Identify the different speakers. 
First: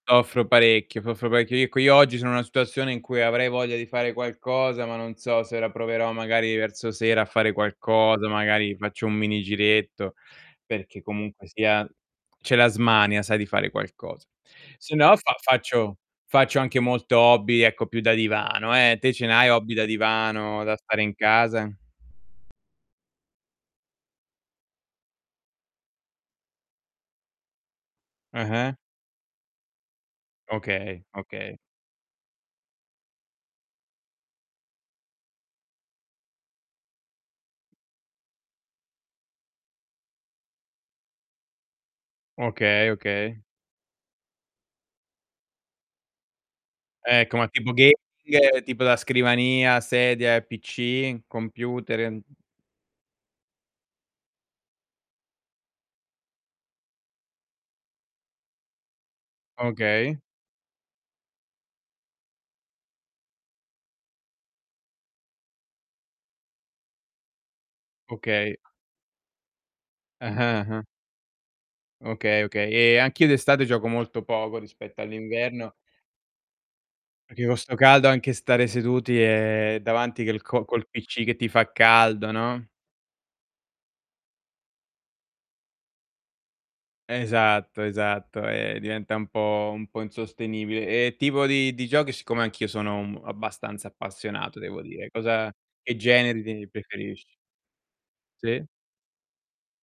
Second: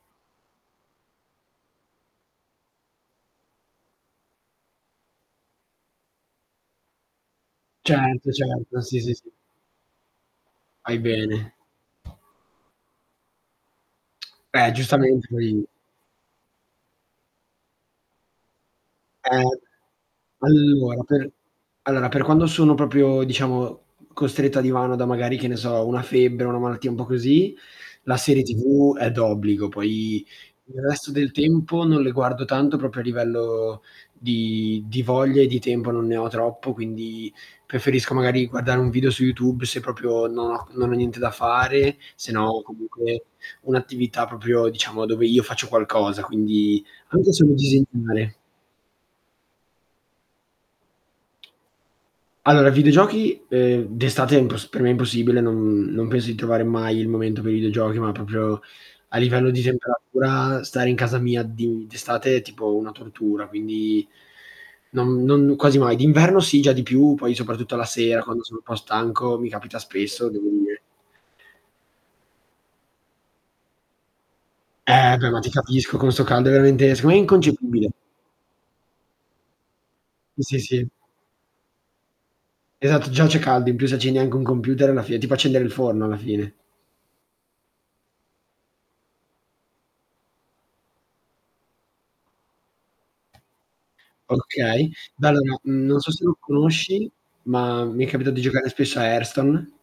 Speaker 1: Soffro parecchio, soffro parecchio. Io co io oggi sono una situazione in cui avrei voglia di fare qualcosa, ma non so se ora proverò magari verso sera a fare qualcosa,
Speaker 2: Certo,
Speaker 1: magari
Speaker 2: certo, sì,
Speaker 1: faccio
Speaker 2: sì,
Speaker 1: un
Speaker 2: sì.
Speaker 1: mini giretto,
Speaker 2: Fai
Speaker 1: perché comunque
Speaker 2: bene.
Speaker 1: sia c'è la smania sai di fare qualcosa.
Speaker 2: Beh,
Speaker 1: Se no
Speaker 2: giustamente
Speaker 1: fa
Speaker 2: poi
Speaker 1: faccio faccio anche molto hobby, ecco più da divano eh, te ce ne
Speaker 2: Ehm,
Speaker 1: hai hobby da divano, da stare
Speaker 2: allora
Speaker 1: in
Speaker 2: per
Speaker 1: casa?
Speaker 2: allora, per quando sono proprio diciamo costretto a divano, da magari, che ne so, una febbre, una malattia un po' così, la serie
Speaker 1: Eh-eh.
Speaker 2: TV è d'obbligo, poi il
Speaker 1: Okay,
Speaker 2: resto del
Speaker 1: okay.
Speaker 2: tempo non le guardo tanto, proprio a livello di di voglia e di tempo non ne ho troppo, quindi preferisco magari guardare un video su YouTube, se proprio non ho non ho niente da fare, se no
Speaker 1: Okay,
Speaker 2: comunque
Speaker 1: okay.
Speaker 2: un'attività proprio diciamo dove io faccio qualcosa, quindi anche
Speaker 1: Ecco, ma
Speaker 2: solo
Speaker 1: tipo
Speaker 2: disegnare.
Speaker 1: gaming, tipo da scrivania, sedia, PC, computer e n
Speaker 2: Allora, videogiochi, ehm, d'estate è impos per me è impossibile, non non penso di trovare mai il momento per i videogiochi, ma proprio a livello di
Speaker 1: Okay.
Speaker 2: temperatura, stare in casa mia di d'estate è tipo una tortura, quindi non non quasi mai. D'inverno sì, già di più, poi soprattutto la sera, quando
Speaker 1: Okay.
Speaker 2: sono un po' stanco, mi capita spesso, devo
Speaker 1: Ah-ah,
Speaker 2: dire.
Speaker 1: ah. Okay, okay, e anch'io d'estate gioco molto poco rispetto
Speaker 2: Eh beh, ma ti
Speaker 1: all'inverno
Speaker 2: capisco, con 'sto caldo è veramente seco me è
Speaker 1: perché con 'sto
Speaker 2: inconcepibile.
Speaker 1: caldo anche stare seduti è davanti che il
Speaker 2: Sì,
Speaker 1: co col
Speaker 2: sì.
Speaker 1: PC che ti fa caldo, no?
Speaker 2: Esatto, già c'è caldo, in più se accendi anche un computer è la fine, tipo accendere il forno alla fine.
Speaker 1: Esatto, esatto, e diventa un po' un po' insostenibile. E tipo di di giochi, siccome anch'io sono um abbastanza appassionato devo
Speaker 2: Okay.
Speaker 1: dire, cosa
Speaker 2: Allora,
Speaker 1: che
Speaker 2: non so se lo
Speaker 1: generi te
Speaker 2: conosci,
Speaker 1: preferisci?
Speaker 2: ma mi è capitato di
Speaker 1: Sì.
Speaker 2: giocare spesso a Hearthstone.